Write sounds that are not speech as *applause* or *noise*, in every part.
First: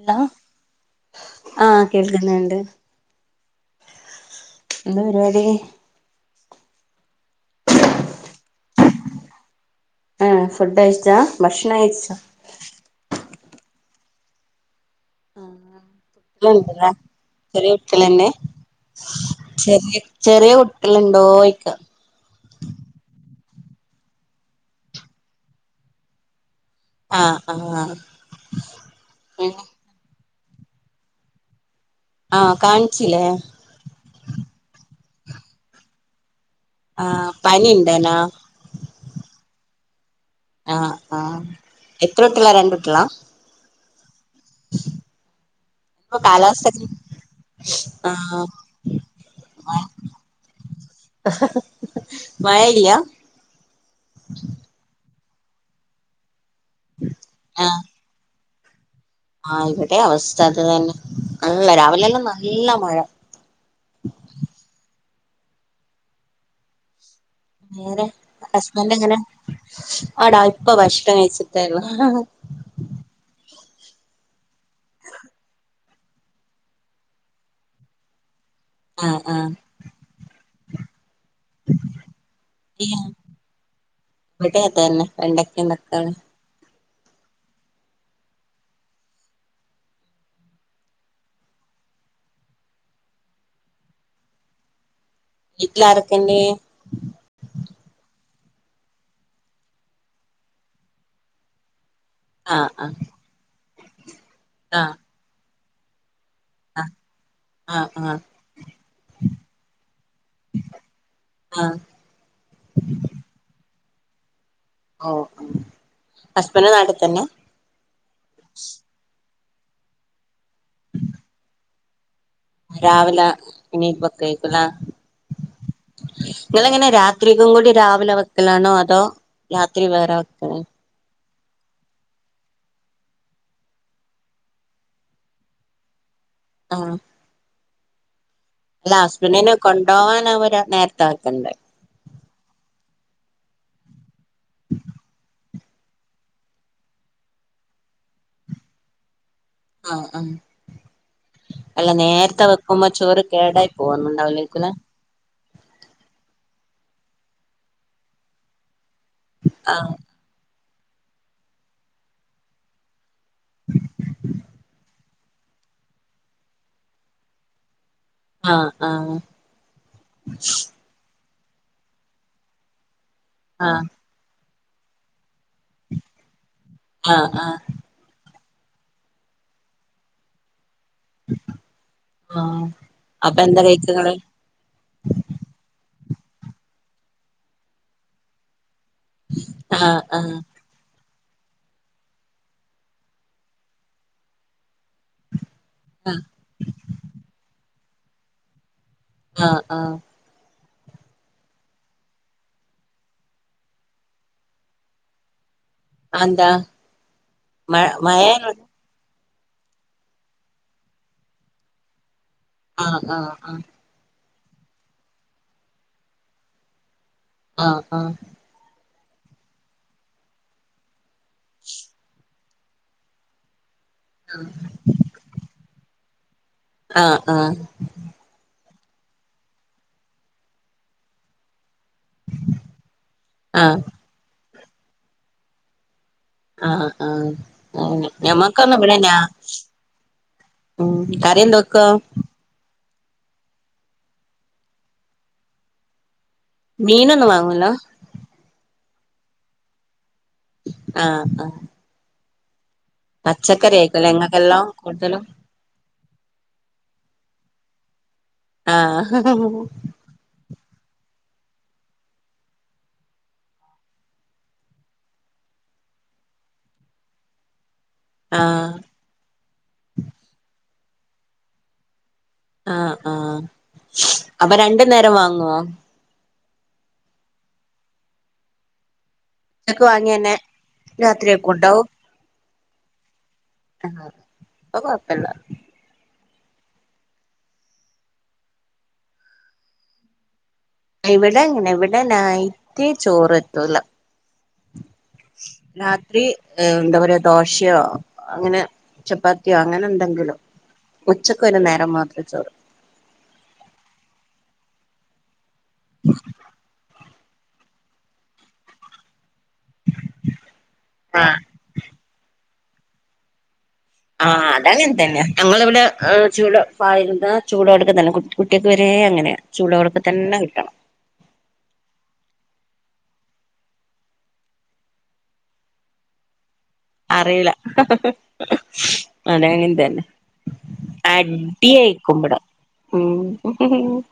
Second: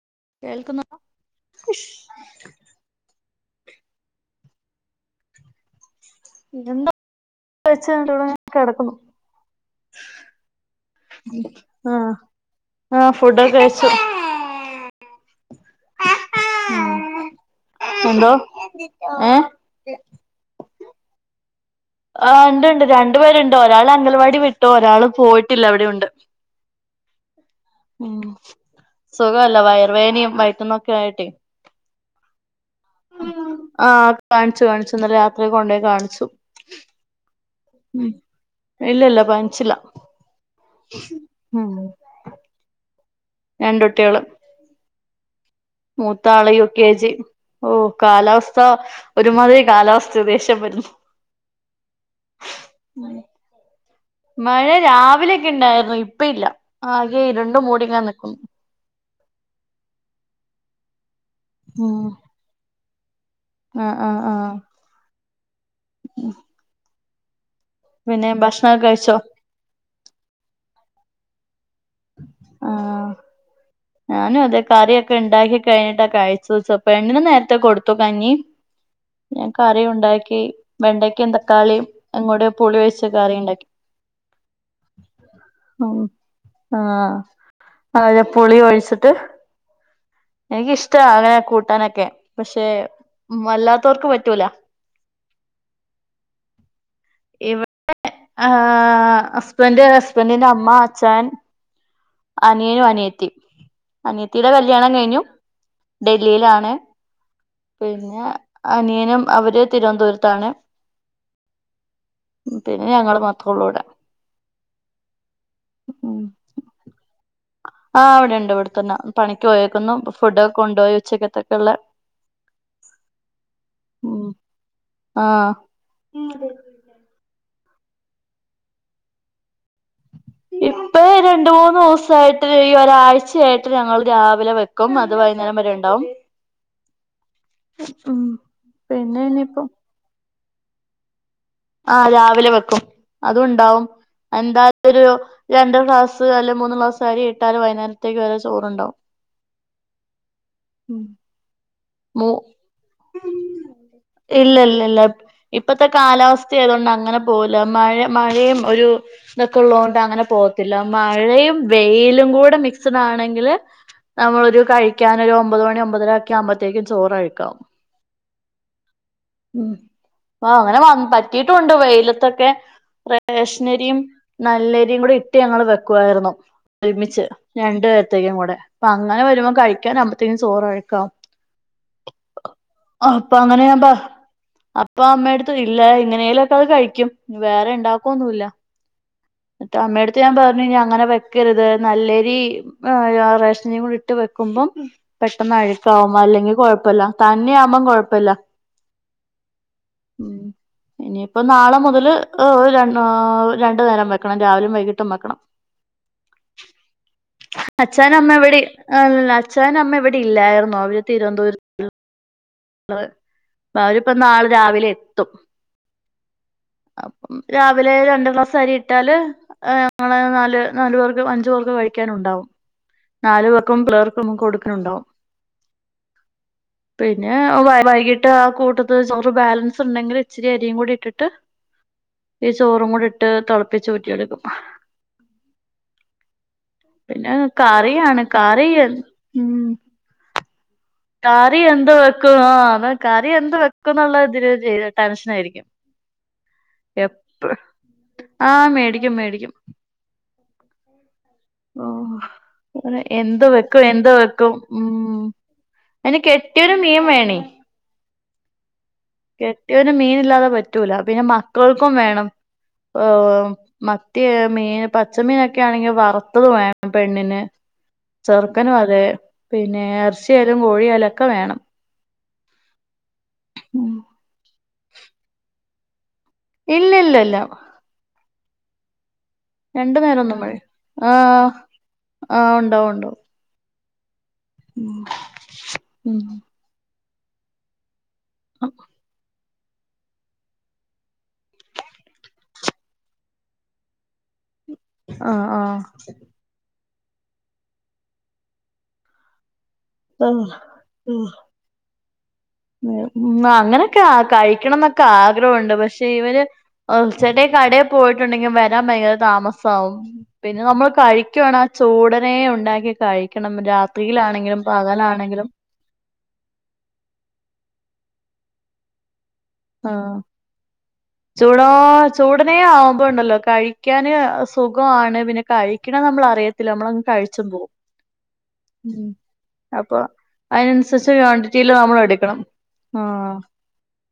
Hello കേൾക്കുന്നു ആ കേൾക്ക്ണ് ണ്ട് എന്താ പരിപാടി എന്തോ. *unintelligible* കെടക്കുന്നു ആഹ് ഫുഡ്ഴിച്ചാ. ആഹ് ആ ഫുഡൊക്കെ കഴിച്ചു *unintelligible* ചെറിയ കുട്ടിയളന്നെ എന്തോ ഏ ചെറി ചെറ്യേ കുട്ടിളുണ്ടോ യിക്ക. ആ ഇണ്ട് ഇണ്ട് രണ്ടു പേര്ണ്ട് ഒരാള് അംഗൽവാടി വിട്ടു ഒരാൾ പോയിട്ടില്ല ഇവിടെയുണ്ട് ആഹ് ആഹ്. ഉം സുഖല്ല പിന്നെ വയർവേനയും വൈട്ടന്നൊക്കെ ആയിട്ടെ. ആ കാൺച്ചിലെ കാൺച്ചു കാൺച്ചു ഇന്നലെ രാത്രി കൊണ്ടെയ് കാൺച്ചു. ആഹ് പനി ഇണ്ടനാ ഇല്ല ഇല്ല പൻച്ച്ല്ല. ആഹ് ആഹ് എത്ര കുട്ട്യളാ രണ്ട് കുട്ടികളാ? രണ്ടുട്ട്യേള് ഉ മൂത്താള് യു കെ ജി. ഓ ആഹ് കാലാവസ്ഥ ഒരുമാതിരി കാലാവസ്ഥ ദേഷ്യം വരുന്നു മഴയില്ല. ഉം മഴ രാവിലെക്കെ ഇണ്ടായിരുന്നു ഇപ്പ ഇല്ല ആകെ ഇര്ണ്ടു മൂടിങ്ങനെ നിക്കുന്നു ആ ഇവടേം അവസ്ഥ അത് തന്നെ നല്ല ഉം രാവിലെ എല്ലാം നല്ല മഴ ആഹ് ആഹ് ആഹ് ഉം. *unintelligible* ഭക്ഷണൊക്കെ ഹസ്ബൻഡ കഴിച്ചോ എങ്ങനെ ആടാ ഇപ്പൊ ഭക്ഷണം കഴിച്ചിട്ടെള്ളൂ ആഹ് *inaudible* ഞാനും അതേ കറിയൊക്കെ ഉണ്ടാക്കി ക്കഴിഞ്ഞിട്ടാ കഴിച്ചത് പെണ്ണിന് നേരത്തെ കൊടുത്തു കഞ്ഞി ആഹ് ഞാൻ ആഹ് കറി ഉണ്ടാക്കി വെണ്ടയ്ക്കയും തക്കാളിയും അങ്ങോട്ടു പുളി വെച്ച് കറി ഉണ്ടാക്കി ഇവിടെയും അതു തന്നെ വെണ്ടയ്ക്കയും തക്കാളി ആ വാഴപുളി ഒഴിച്ചിട്ട് എനിക്കിഷ്ടമാ അങ്ങനെ കൂട്ടാനൊക്കെ പക്ഷെ വല്ലാത്തവർക്ക് പറ്റൂല വീട്ടിലാരക്കെയുണ്ട്? ഇവിടെ ആ ഹസ്ബൻ്റ്, ഹസ്ബൻഡിന്റെ അമ്മ, അഛായൻ ആഹ് അനിയനും ആഹ് അനിയത്തിയും, അനിയത്തിയുടെ കല്യാണം ആഹ് കഴിഞ്ഞു ഡൽഹിയിലാണ്. നെ ആഹ് ആഹ് ആഹ് പിന്നെ അനിയനും അവര് തിരുവനന്തപുരത്താണ്. ആഹ് പിന്നെ ഞങ്ങള് മാത്രേ ഉള്ളൂ ഇവിടെ. ഓ ഹസ്ബൻഡ് നാട്ടിൽത്തന്നെ ആഹ് ഇവിടെയുണ്ട് ഇവിടെത്തന്നെ പണിക്ക് പോയേക്കുന്നു. ഫുഡൊക്കെ കൊണ്ടുപോയി ഉച്ചക്കത്തേക്കുള്ള രാവിലെ മീൻ ഉം വെക്കുയ്ക്കുലേ ആഹ് നിങ്ങളെ എങ്ങനെ ത്രിക്കും കൂടി രാവിലെ വെക്കലാണോ അതോ രാത്രി വേറെ വെക്കലാണോ? രണ്ടു മൂന്നു ദിവസമായിട്ട് ഈ ഒരാഴ്ചയായിട്ട് ഞങ്ങൾ രാവിലെ വെക്കും. അത് വൈകുന്നേരം വരെ ഉണ്ടാവും. ആഹ് *unintelligible* അല്ല പിന്നെ ഹസ്ബൻഡിനെ ഇനിയിപ്പം കൊണ്ടോവാൻ അവര് നേരത്തെ ആക്കണ്ടേ? ആഹ് രാവിലെ വെക്കും അതുണ്ടാവും എന്തായൊരു രണ്ട് ക്ലാസ് അല്ലെ മൂന്ന് ക്ലാസ് അരി ഇട്ടാല് വൈകുന്നേരത്തേക്ക് വരെ ചോറുണ്ടാവും. ആഹ് ആഹ് അല്ല മൂ നേര്ത്തെ വെക്കുമ്പോ ചോറ് കേടായി പോകുന്നുണ്ടാവിലെയ്ക്കു ലേ ഇപ്പഴത്തെ കാലാവസ്ഥയായതുകൊണ്ട് അങ്ങനെ പോകില്ല. മഴ മഴയും ഒരു ഇതൊക്കെ ആഹ് ഉള്ളതുകൊണ്ട് അങ്ങനെ പോകത്തില്ല. മഴയും വെയിലും കൂടെ മിക്സഡ് ആണെങ്കില് നമ്മളൊരു കഴിക്കാൻ ഒരു ഒമ്പത് മണി ഒമ്പതരയൊക്കെ ആവുമ്പോഴ്ത്തേക്കും ചോറ് അഴ്ക്കാകും ആഹ് ആഹ് ഉം അ അങ്ങനെ വാങ്ങും പറ്റ് *unintelligible* വെയിലത്തൊക്കെ ആഹ് റേഷനരിയും നല്ലരിയും കൂടി ഇട്ട് ഞങ്ങൾ വെക്കുവായിരുന്നു ഒരുമിച്ച് ആഹ് ആഹ് രണ്ടുപേർ വൈകും കൂടെ അപ്പ അങ്ങനെ വരുമ്പോ കഴിക്കാനാകുമ്പോഴത്തേക്കും ചോറ് അഴുക്കാകും. ആഹ് അപ്പൊ എന്താ അങ്ങനെയാകുമ്പം കഴിച്ചങ്ങള് അപ്പൊ അമ്മയടുത്ത് ഇല്ല എങ്ങനേലു ഒക്കെ അത് കഴിക്കും വേറെ ഇണ്ടാക്കൊന്നുല്ല മറ്റേ ആഹ് അമ്മയുടെയടുത്ത് ഞാൻ ആഹ് പറ അങ്ങനെ വെക്കരുത് നല്ലരി റേഷനരിയും കൂടി ഇട്ട് വെക്കുമ്പം പെട്ടെന്ന് അഴുക്കാവും ആഹ് അല്ലെങ്കിൽ കുഴപ്പല്ല തന്നെയാവുമ്പം കുഴപ്പല്ല ആഹ് ആഹ് ഉം ഇനിയിപ്പം നാളെ മുതൽ ര് രണ്ടു നേരം വെക്കണം രാവിലും വൈകിട്ടും വെക്കണം അതെന്താ? മഴ അച്ഛാനും മഴ അമ്മയും ഇവിടെ അല്ല അച്ഛാനും അമ്മയും ഇവിടെ ഇല്ലായിരുന്നു അവര് തിരുവനന്തപുരത്ത് ആഹ് ആഹ് അവരിപ്പൊ നാളെ രാവിലെ എത്തും. അപ്പം ആഹ് രാവിലെ ആഹ് രണ്ട് ക്ലാസ് അരി ഇട്ടാല് ഞങ്ങള് നാല് നാലു പേർക്ക് അഞ്ചു പേർക്ക് കഴിക്കാനുണ്ടാവും നാല് പേർക്കും പിള്ളേർക്കും കൊടുക്കാനുണ്ടാവും ആഹ് പിന്നെ ആഹ് വൈകിട്ട് ആ കൂട്ടത്ത് ചോറ് ബാലൻസ് ഉണ്ടെങ്കിൽ ഇച്ചിരി അരിയും കൂടി ഇട്ടിട്ട് ഈ ചോറും കൂടി ഇട്ട് ആഹ് ആഹ് തിളപ്പിച്ചൂ റ്റിയെടുക്കും ആഹ് ആഹ് പിന്നെ അങ്ങനെ കറിയാണ് കറി ഞമ്മക്കൊന്നും ഇവിടെന്നാ ഉം കറി എന്ത് വെക്കും ആ അത് കറി എന്ത് വെക്കുംന്ന്ള്ളതില് ടെൻഷൻ ആയിരിക്കും. മീനൊന്നും വാങ്ങൂല? ആഹ് മേടിക്കും മേടിക്കും ആഹ് ആഹ്. ഓ അ എന്ത് പച്ചക്കറി വെക്കും ആയിക്കുല്ലേ എന്ത് വെക്കും ഇങ്ങക്കെല്ലാം കൂടുതലും ഉം. അയ്ന് കെട്ടിയൊനും മീൻവേണേ. ആഹ് കെട്ടിയോന് മീനില്ലാതെ പറ്റൂല പിന്നെ മക്കൾക്കും വേണം. ഉം മറ്റേ മീൻ പച്ചമീനൊക്കെ ആണെങ്കി വറ ത്ത് വേണം പെണ്ണിന് ആഹ് ചെറുക്കനും അതെ. പിന്നെ എറ്ച്ചിയായാലും കോഴിയായാലൊക്കെ വേണം. ആഹ് ആഹ്, അപ്പൊ രണ്ട് നേരം വാങ്ങോ? ഇല്ലല്ലല്ല. ഉച്ചക്ക് രണ്ടു വാങ്ങിയന്നെ നേരൊന്നും, ആഹ് രാത്രിയൊക്കും ഉണ്ടാവും ആഹ് ണ്ടാവും ഒണ്ടാവും. ആഹ് അത്കൊയ്പ്പല്ല. ഉം അ ഇവിടെങ്ങനെ ഇവിട നയ്റ്റ് ചോറെത്തൂല ആഹ് ആഹ് രാത്രി ഉം എന്താ പറയ ദോശയോ അങ്ങനെ ചപ്പാത്തിയോ അങ്ങനെ ആഹ് *unintelligible* ഉം ഉച്ചക്കൊരു നേരം മാത്രേ ചോറൂ ഉം അങ്ങനൊക്കെ ആ കഴിക്കണംന്നൊക്കെ ആഗ്രഹണ്ട് പക്ഷെ ഇവര് ച്ചേട്ടേ കടെ പോയിട്ടുണ്ടെങ്കി വരാൻ ഭയങ്കര താമസം. പിന്നെ നമ്മൾ ആഹ് കഴിക്കുവാണേ ആ ചൂടനെ ഉണ്ടാക്കി കഴിക്കണം രാ ആഹ് അതങ്ങൻതന്നെ. ഞങ്ങളിവ്ടെ ആ ചൂടോ ചായ എന്താ ചൂടോട്ക്കതന്നെ കു കുട്ട്യാക്ക് വരെ അങ്ങനെയ. ചൂടോട്ക്ക ആഹ് തന്നെ കിട്ടണം. ചൂടോ ചൂടനെ ആവുമ്പോണ്ടല്ലോ കഴിക്കാനും സുഖാണ് പിന്നെ കഴിക്ക്ണെ നമ്മളറിയത്തില്ല നമ്മള അറിയൂല. മ് അതെ അയ്നൻസര്ച്ച് ക്വാണ്ടിറ്റില് നമ്മൾ അടിയായിക്കും ഇവിടെ എടുക്കണം. ആഹ് ഉം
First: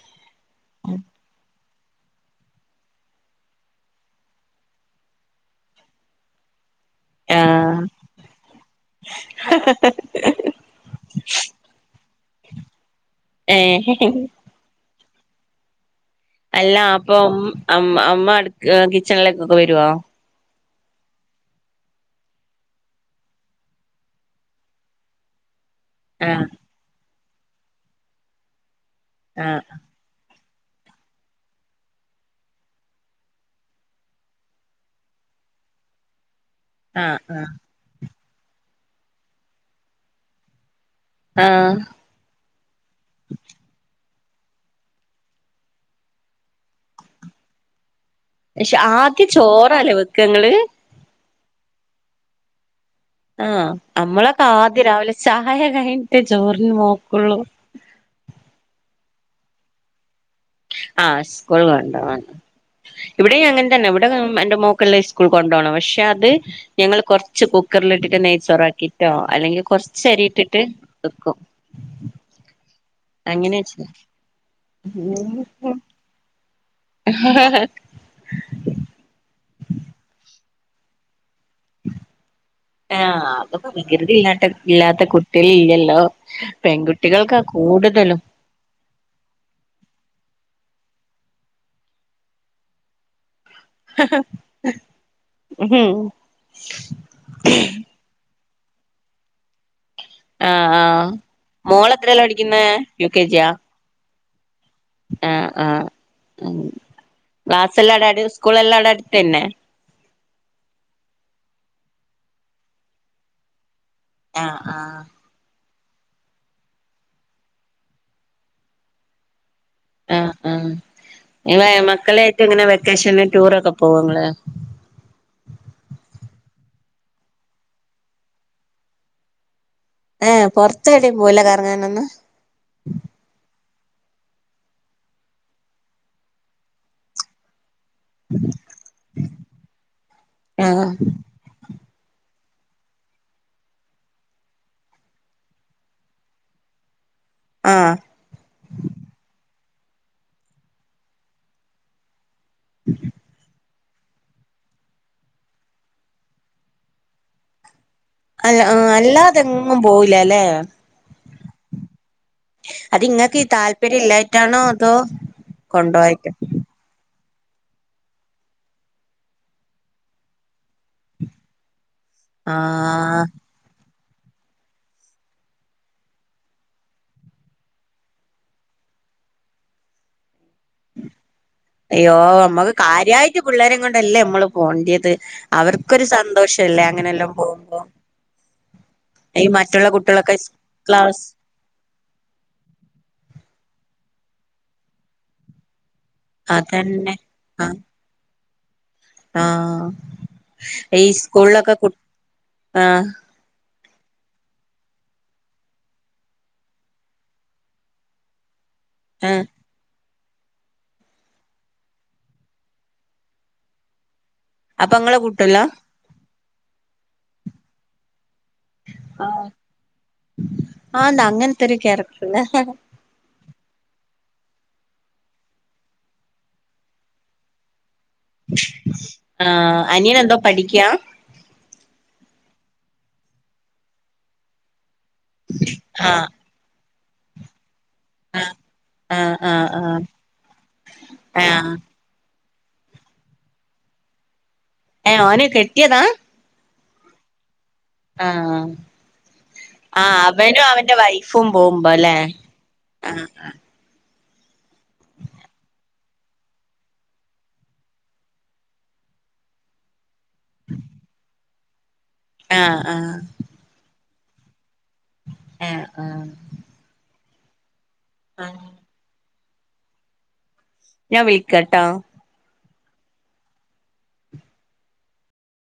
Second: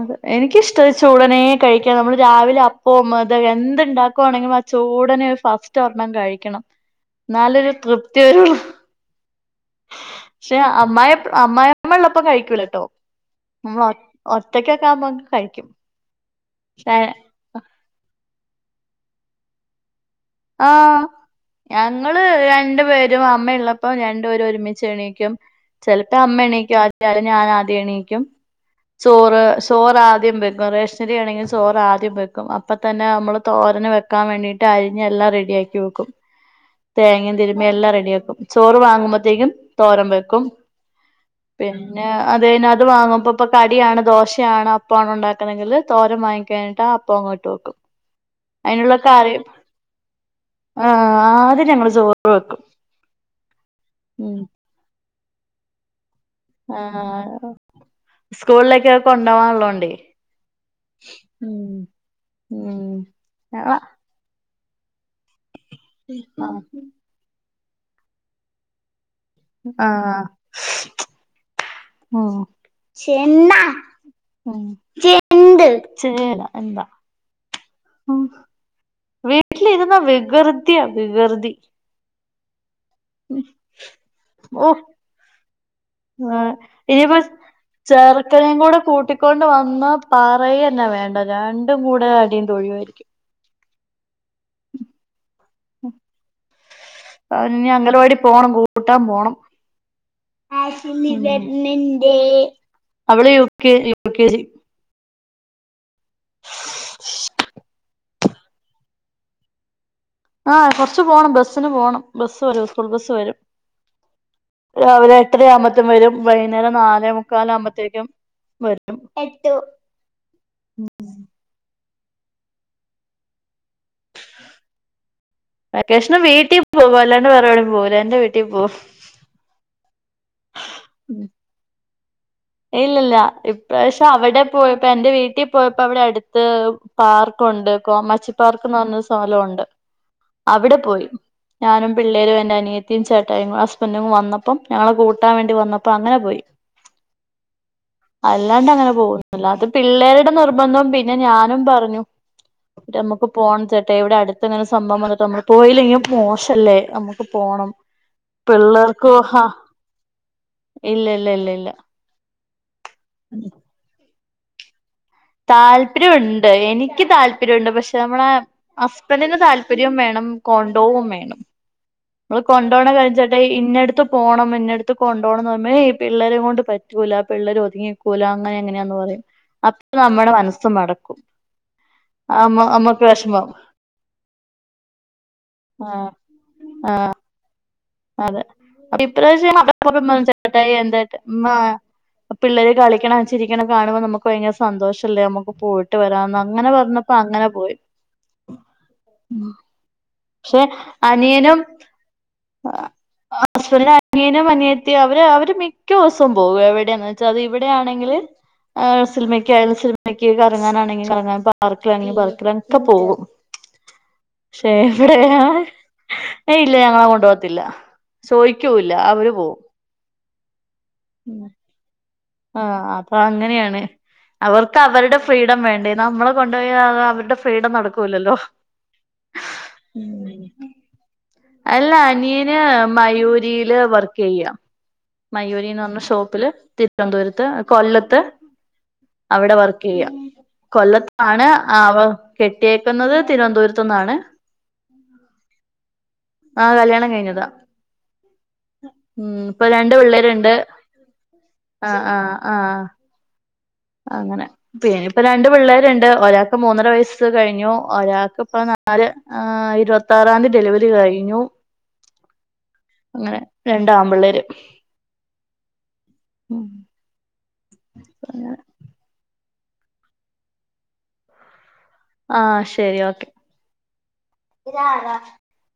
അതെ എനിക്കിഷ്ട ചൂടനെ കഴിക്കാ നമ്മള് രാവിലെ അപ്പവും തും എന്തുണ്ടാക്കുവാണെങ്കിലും ചൂടനെ ഫസ്റ്റൊരെണ്ണം കഴിക്കണം ന്നാലൊരു ആഹ് തൃപ്തി വരുള്ളൂ. ക്ഷെ, അമ്മായി അമ്മായമ്മള്ളപ്പം കഴിക്കൂലട്ടോ. ഉം ഏഹ് ഒറ്റക്കൊക്കാവുമ്പോ കഴിക്കും. അല്ല പക്ഷെ അപ്പൊ ഉം അം അമ്മ കിച്ചണിലേക്കൊക്കെ വരോ? ആഹ്. ഞങ്ങള് രണ്ടു പേരും അമ്മയുള്ളപ്പോ രണ്ടുപേരും ഒരുമിച്ചെണീക്കും. ചിലപ്പോ അമ്മ ആഹ് എണീക്കും ആദ്യം ഞാൻ ആദ്യണീക്കും. ചോറ് ആഹ് ചോറാദ്യം വെക്കും. ശരിയാണെങ്കിൽ ചോറ് ആദ്യം വെക്കും അപ്പ തന്നെ നമ്മൾ തോരന് വെക്കാൻ വേണ്ടിട്ട് അ എല്ലാം റെഡി ആക്കി വെക്കും ആഹ് തേങ്ങയും ആഹ് തിരുമ്പി എല്ലാം റെഡിയാക്കും ചോറ് വാങ്ങുമ്പത്തേക്കും തോരൻ വെക്കും ആഹ് പിൻ ന്നെ അത് കഴിഞ്ഞ് അത് വാങ്ങുമ്പൊതൊട്ട് കടിയാണ് ദോശയാണ് അപ്പാണ് ഉണ്ടാക്കുന്നതെങ്കില് തോരം വാങ്ങിക്കഴിഞ്ഞിട്ട് അ പൊങ്ങാട്ടോ. ക്ഷെ, ആദ്യം ചോറാലെ വെക്കങ്ങള്? ആഹ് ആദ്യം ഞങ്ങള്ചോറ് വെക്കും. ആഹ് ഉം നമ്മളൊക്കെ ആദ്യ രാവിലെ ചായ കയ്ഞ്ഞിട്ടേ ചോറ്. ആഹ് ആഹ് സ്കൂളിലൊക്കെ കൊണ്ടൊവാന്ള്ളോണ്ടെ ആഹ് സ്കൂൾണ്ടോ ഉം ഇവിടെയും അങ്ങനെ തന്നെ ഇവി ഇവിടെ എന്റെ മോക്കെല്ലാം സ്കൂൾ കൊണ്ടണം പക്ഷെ അത് ഞങ്ങള് കുറച്ച് കുക്കറിലിട്ടിട്ട് നെയ്ച്ചോറാക്കി ട്ടോ അല്ലെങ്കി കൊറച്ചരി ഇട്ടിട്ട് വെക്കും ഓ ചെണ്ണ അങ്ങനെ വെച്ച് ചെണ്ട് ചേ ല്ല എന്താ ഉം വീട്ടില് ഇര്ന്നാ വികൃതിയാ വികൃതി ആഹ് അത് വികൃതി ഇല്ലാ ഓഹ് ഇല്ലാത്ത കുട്ടികള് ഇല്ലല്ലോ പെൺകുട്ടികൾക്കാ കൂടുതലും ഇത്രയും കൂടെ കൂട്ടിക്കൊണ്ട് വന്ന് പറയെന്നെ വേണ്ട രണ്ടും കൂടെ അടിയും തൊഴിയും ആയിരിക്കും ഉം ഇനി അംഗലവാടി പോണം കൂട്ടാൻ പോണം. ആഹ് ആഹ് മോളെത്രേലാ പഠിക്കുന്നേ അവള് യു ജിയാ K G, U K G ആഹ് ആഹ് മ്ഹ് ക്ലാസ് എല്ലാം *unintelligible* സ്കൂൾ എല്ലാം അവിടെ അടുത്ത് തന്നെ ആഹ് കൊറച്ച് പോണം ബസ്സിന് പോണം. ബസ് വരും സ്കൂൾ ബസ് വരും ആഹ് ആഹ് രാവിലെ *unintelligible* ആകുമ്പത്തും വരും വൈകുന്നേരം നാലേ മുക്കാല് ആവുമ്പത്തേക്കും വരും ആഹ് ആഹ് ഇങ്ങള് മക്കളായിട്ട് എങ്ങനെ വെക്കേഷന് ടൂറൊക്കെ പോവോ ഇങ്ങള് വെക്കേഷന് വീട്ടി പോവും. അല്ലാണ്ട് വേറെ എവിടെ പോവൂല എന്റെ വീട്ടി പോവും ഏഹ് പൊറത്ത് എവിടെം പോവൂല കറങ്ങാനൊന്നും ഇല്ലില്ല ഇപ്രാവ്ശ്യം അവിടെ പോയപ്പോ എന്റെ വീട്ടി പോയപ്പോ അവിടെ അടുത്ത് പാർക്ക് ഒണ്ട് കോമാച്ചി പാർക്ക് എന്ന പറഞ്ഞൊരു സ്ഥലം ഉണ്ട്. അവിടെ ആഹ് പോയി ഞാനും പിള്ളേരും എന്റെ അനിയത്തിയും ചേട്ടായിയും ഹസ്ബൻഡും വന്നപ്പം ഞങ്ങളെ കൂട്ടാൻ വേണ്ടി വന്നപ്പോ അങ്ങനെ പോയി ആഹ് അല്ലാണ്ട് അങ്ങനെ പോകൊന്നുല്ല. അത് പിള്ളേരുടെ നിർബന്ധവും പിന്നെ ഞാനും പറഞ്ഞു *unintelligible* നമുക്ക് പോണം ചേട്ടായി. ഇവിടെ അടുത്ത് ഇങ്ങനെ സംഭവം വന്നിട്ട് നമ്മള് പോയില്ലെങ്കി അത് മോശല്ലേ അമ്മക്ക് പോണം *unintelligible* ഏഹ് പിള്ളേർക്ക് ഹാ അല്ലാതെങ്ങും പോവൂല അല്ലേ ഇല്ല ഇല്ല ഇല്ല ഇല്ല അത് ഇങ്ങക്ക് ഈ താല്പര്യം ഇല്ലായിട്ടാണോ അതോ താല്പര്യം കൊണ്ടോവായിട്ട് ഒണ്ട് എനിക്ക് താൽ *unintelligible* പക്ഷെ നമ്മളെ ഹസ്ബൻഡിന്‌ താല്പര്യവും വേണം കോണ്ടോവും വേണം. അത് കൊണ്ടോണ *unintelligible* ആഹ് ചേട്ടായി ഇന്നടുത്ത് പോണം ഇന്നടുത്ത് കൊണ്ട് പോണന്ന് *unintelligible* ഏയ് പിള്ളേരെ കൊണ്ട് പറ്റൂല പിള്ളര് ഒതുങ്ങി *unintelligible* അങ്ങനെ ഇങ്ങനെയാന്ന് പറയും അപ്പ നമ്മടെ മനസ് അയ്യോ അമ്മക്ക് നമ്മക്ക് കാര്യായിട്ട് വിഷമാവും പിള്ളേരേം കൊണ്ടല്ലേ അമ്മളും പോണ്ടിയത്. അവർക്കൊരു ആഹ് സന്തോഷം അല്ലേ അങ്ങനെല്ലാം പോവുമ്പോ അതെ. ഇപ്രാവശ്യം *unintelligible* കുട്ടികളൊക്കെ ചേട്ടായി എന്തായിട്ട് ക്ലാസ് ഉമ്മാ പിള്ളേര് കളിക്കണ ചിരിക്കണ കാണുമ്പോൾ നമുക്ക് ഭയങ്കര സന്തോഷല്ലേ നമുക്ക് പോയിട്ട് വരാം നങ്ങനെ അതന്നെ പറഞ്ഞപ്പോ അങ്ങനെ പോയി ആഹ് ആഹ് പക്ഷെ ഈ സ്കൂളിലൊക്കെ കുട്ട് ആഹ് ഹസ്ബന്റിന്റെ അനിയനും അനിയത്തിയും അവര് അവര് മിക്ക ദിവസവും പോകും എവിടെയാന്ന് വെച്ചാ അത് ഇവിടെയാണെങ്കില് ആഹ് സിനിമക്കായാൽ സിനിമക്ക് കറങ്ങാനാണെങ്കിൽ കറങ്ങാൻ പാർക്കിലാണെങ്കിൽ പാർക്കില് *unintelligible* ഒക്കെ പോകും അപ്പൊ ഇങ്ങള കൂട്ട്യല്ലാ ഏഹ് ഇല്യാ ഞങ്ങള കൊണ്ടോവത്തില്ല ചോദിക്യൂല അവര് പോവും ആന്ന് അങ്ങനത്തൊരു ക്യാരക്ടർല്ലേ ആഹ് അപ്പൊ അങ്ങനെയാണ് അവർക്ക് അവരുടെ ഫ്രീഡം വേണ്ടേ. നമ്മളെ കൊണ്ടുപോയാ അത് അവരുടെ ഫ്രീഡം നടക്കൂല്ലല്ലോ ആഹ് അനിയൻ എന്തോ പഠിക്കാ അല്ല അനിയന് മയൂരിയില് വർക്ക് ചെയ്യാ മയൂരിന്ന് ആഹ് ഷോപ്പിൽ തിരുവനന്തപുരത്ത് കൊല്ല ആഹ് അവിടെ ആഹ് വർക്ക് ആഹ് ചെയ്യാ കൊല്ലത്താണ് ആഹ് അവൻ കെട്ടിയേക്കുന്നത് തിരുവന്തപുരത്തുന്നാണ്. ഏഹ് ഓന് കെട്ടിയതാ. ആഹ് കല്യാണം കഴിഞ്ഞതാ ആഹ് ഉം ഇപ്പൊ രണ്ട് ആഹ് പിള്ളേരുണ്ട് അവനും അവന്റെ വൈഫും പോവുമ്പ ആഹ് അല്ലേ ആഹ് ആഹ് ആഹ് അങ്ങനെ *unintelligible* ഇപ്പ രണ്ട് പിള്ളേര്ണ്ട് ഒരാക്ക് മൂന്നര വയസ്സ് കഴിഞ്ഞു ഒരാക്ക്പ്പ നാല് ആഹ് ഇരുവത്തറാന്തി ഡെലിവറി കഴിഞ്ഞു ആഹ് ആഹ് അങ്ങനെ രണ്ട് ആമ്പിള്ളേര് ഏഹ് ആഹ് ഉം *unintelligible* ഞാൻ വിളിക്കാട്ടാ ആഹ് ശെരി ഓക്കെ